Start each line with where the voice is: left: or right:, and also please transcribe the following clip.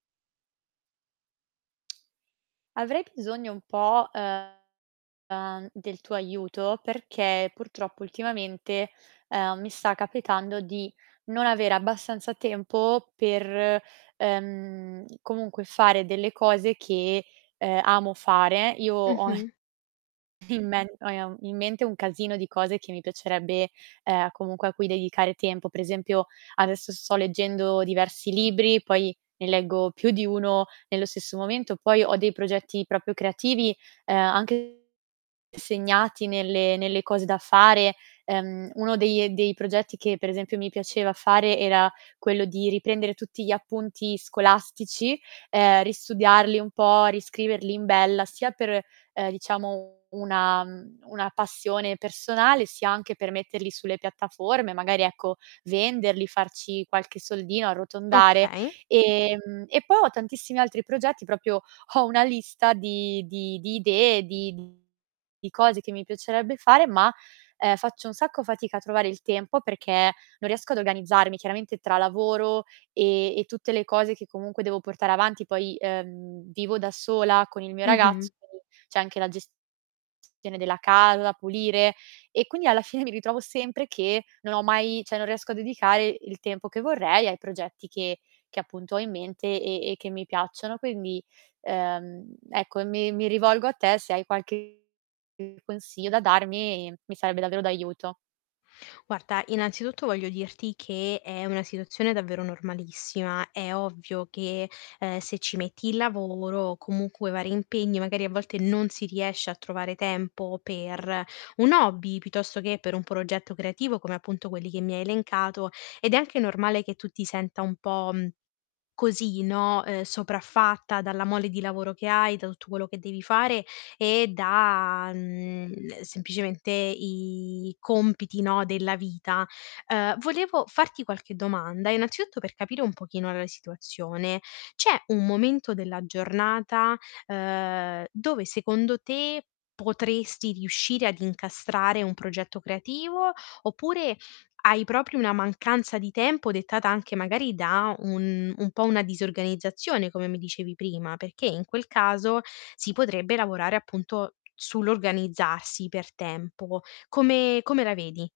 right: Avrei bisogno un po', uhm, del tuo aiuto perché purtroppo ultimamente, uhm, mi sta capitando di non aver abbastanza tempo per, ehm, comunque, fare delle cose che, ehm, amo fare. Io ho d
left: Mh-mh.
right: in men [unintelligible] in mente un calzino di cose che mi piacerebbe, uhm, comunque a cui dedicare tempo. Per esempio, adesso sto leggendo diversi libri, poi ne leggo più di 1 nello stesso momento, poi ho dei progetti proprio creativi, uhm, anche segnati nelle nelle cose da fare, ehm, uno dei e dei progetti che, per esempio, mi piaceva fare era quello di riprendere tutti gli appunti scolastici, ehm, ristudiarli un po', riscriverli in bella, sia per, uhm, diciamo una mhmm, una passione personale, sia anche per metterli sulle piattaforme, magari, ecco, venderli, farci qualche soldino, e arrotondare.
left: Okay.
right: Ehm, e poi ho tantissimi altri progetti, proprio ho una lista di di di idee, di mhmm, di cose che mi piacerebbe fare, ma, uhm, faccio un sacco fatica a trovare il tempo perché non riesco ad organizzarmi, chiaramente tra lavoro, e e tutte le cose che comunque devo portare avanti. Poi, ehm, vivo da sola con il mio ragazzo,
left: Mh-mh.
right: c'è anche la gestione della casa da pulire. E, quindi alla fine mi ritrovo sempre che non ho mai cioè non riesco a dedicare il tempo che vorrei ai progetti che che, appunto, ho in mente, e e che mi piacciono. Quindi, uhm, ecco, mi mi rivolgo a te, se hai qualche consiglio da darmi, mi sarebbe davvero d'aiuto.
left: Guarda, innanzitutto, voglio dirti che è una situazione davvero normalissima. È ovvio che, ehm, se ci metti il lavoro, o comunque vari impegni, magari, a volte, non si riesce a trovare tempo per un hobby, piuttosto che per un progetto creativo come, appunto, quelli che mi hai elencato, ed è anche normale che tu ti senta un po', mhmm, così, no, uhm, sopraffatta, dalla mole di lavoro che hai, da tutto quello che devi fare, e da, mhmm, semplicemente i compiti, no, della vita. Uhm, volevo farti qualche domanda, innanzitutto, per capire un pochino la situazione. C'è un momento della giornata, uhm, dove, secondo te, potresti riuscire ad incastrare un progetto creativo, oppure hai proprio una mancanza di tempo dettata anche, magari, da un un po' una disorganizzazione, come mi dicevi prima? Perché in quel caso si potrebbe lavorare, appunto, sull'organizzarsi per tempo. Come come la vedi?